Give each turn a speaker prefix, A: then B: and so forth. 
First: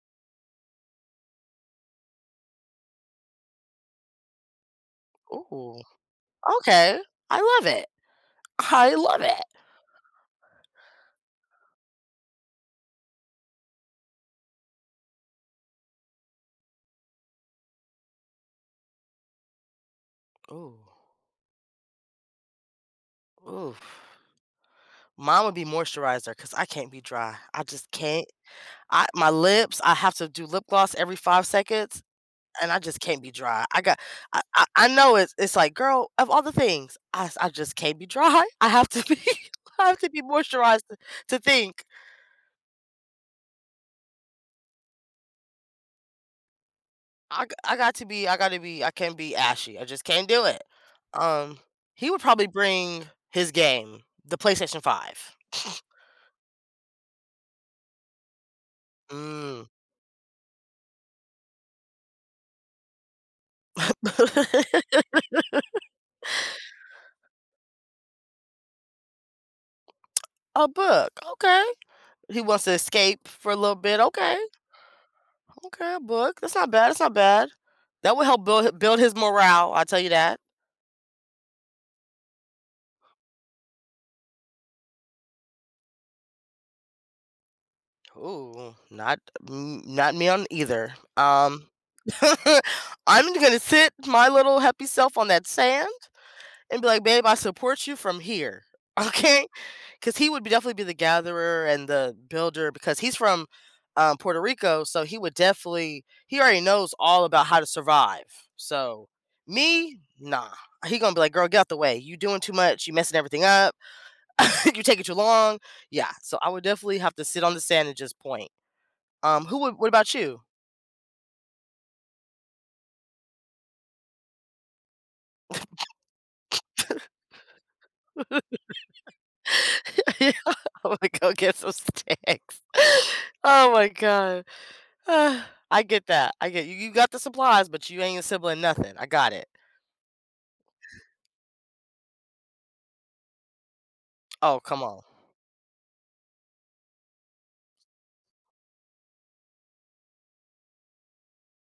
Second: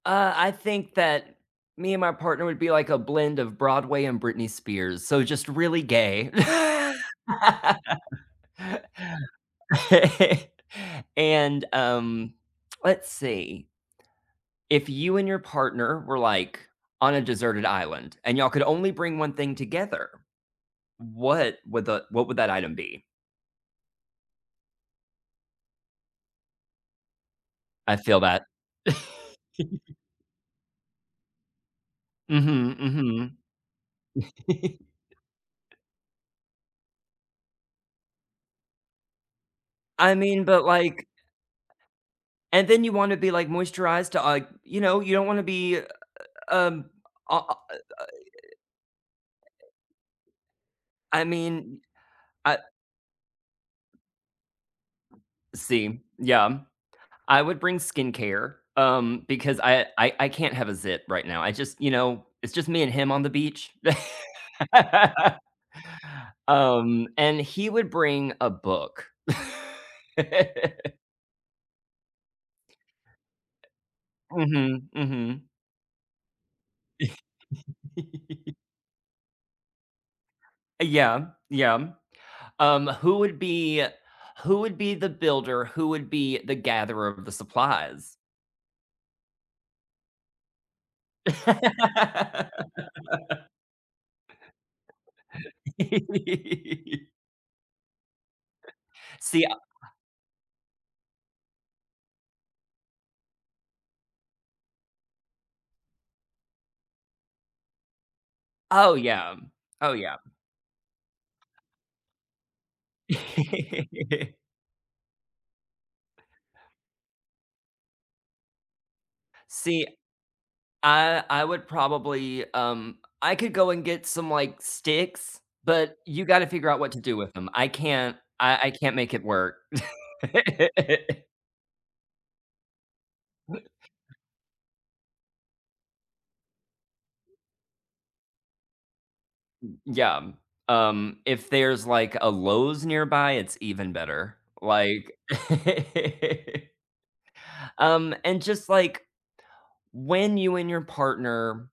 A: Uh, I think that me and my partner would be like a blend of Broadway and Britney Spears, so just
B: Ooh.
A: really gay.
B: Okay, I love it. I love it.
A: And, um, let's see, If you and your partner were, like, on a deserted island, and y'all could only bring 1 thing together,
B: Ooh.
A: what would the what would that item be?
B: Oof. Mine would be moisturizer 'cause I can't be dry. I just
A: I feel
B: can't
A: that.
B: I my lips I have to do lip gloss every 5 seconds and
A: Mhm,
B: I just can't be
A: mhm.
B: dry. I got I I I know it's it's like, "Girl, of all the things." I s I just can't be dry. I have to be I have to
A: I
B: be
A: mean, but
B: moisturized, to
A: like
B: to think.
A: And then you wanna be, like, moisturized to like you know, you don't wanna be, uh, uh, um, o
B: I g
A: o o
B: I got to be I gotta be I can't be ashy. I just can't do it.
A: I
B: Um,
A: mean,
B: he would probably
A: I
B: bring his game, the PlayStation 5.
A: See, yeah. I would bring skincare, um, because
B: Mm.
A: I I I can't have a zit right now. I just you know, it's just me and him on the beach. Um, and he would bring a book.
B: A book, okay. He wants to escape for a little bit, okay.
A: Mhm, mhm.
B: Okay, a book, that's not bad, that's not bad. That will help build build his morale, I'll tell you that.
A: Yeah, yeah. Um, who would be who would be the builder, who would be the gatherer of the supplies?
B: Ooh, not n not me on either. Um I'm gonna sit my little happy self on that sand and be like, "Babe, I support you from here,
A: See,
B: okay?"
A: uh
B: 'Cause he would b definitely be the gatherer and the builder because he's from, um, Puerto Rico, so he would definitely he already knows all about how to survive,
A: Oh
B: so,
A: yeah, oh
B: me?
A: yeah.
B: Nah. He gonna be like, "Girl, get out of the way. You doin' too much, you messing everything up. You taking too long." Yeah, so I would definitely have to sit on the sand and just point. Um, who would
A: See,
B: what about you?
A: I I would probably, um, I could go and get some, like, sticks, but you gotta figure out what to do with them. I can't I I can't make it work.
B: Yeah. "I'm gonna go get some snacks." Oh my God. I get that. I get you, you got the supplies, but you ain't assembling nothing. I got it.
A: M Yeah. Um, if there's, like, a Lowe's nearby, it's even better,
B: Oh, come on.
A: like Um, and just like, when you and your partner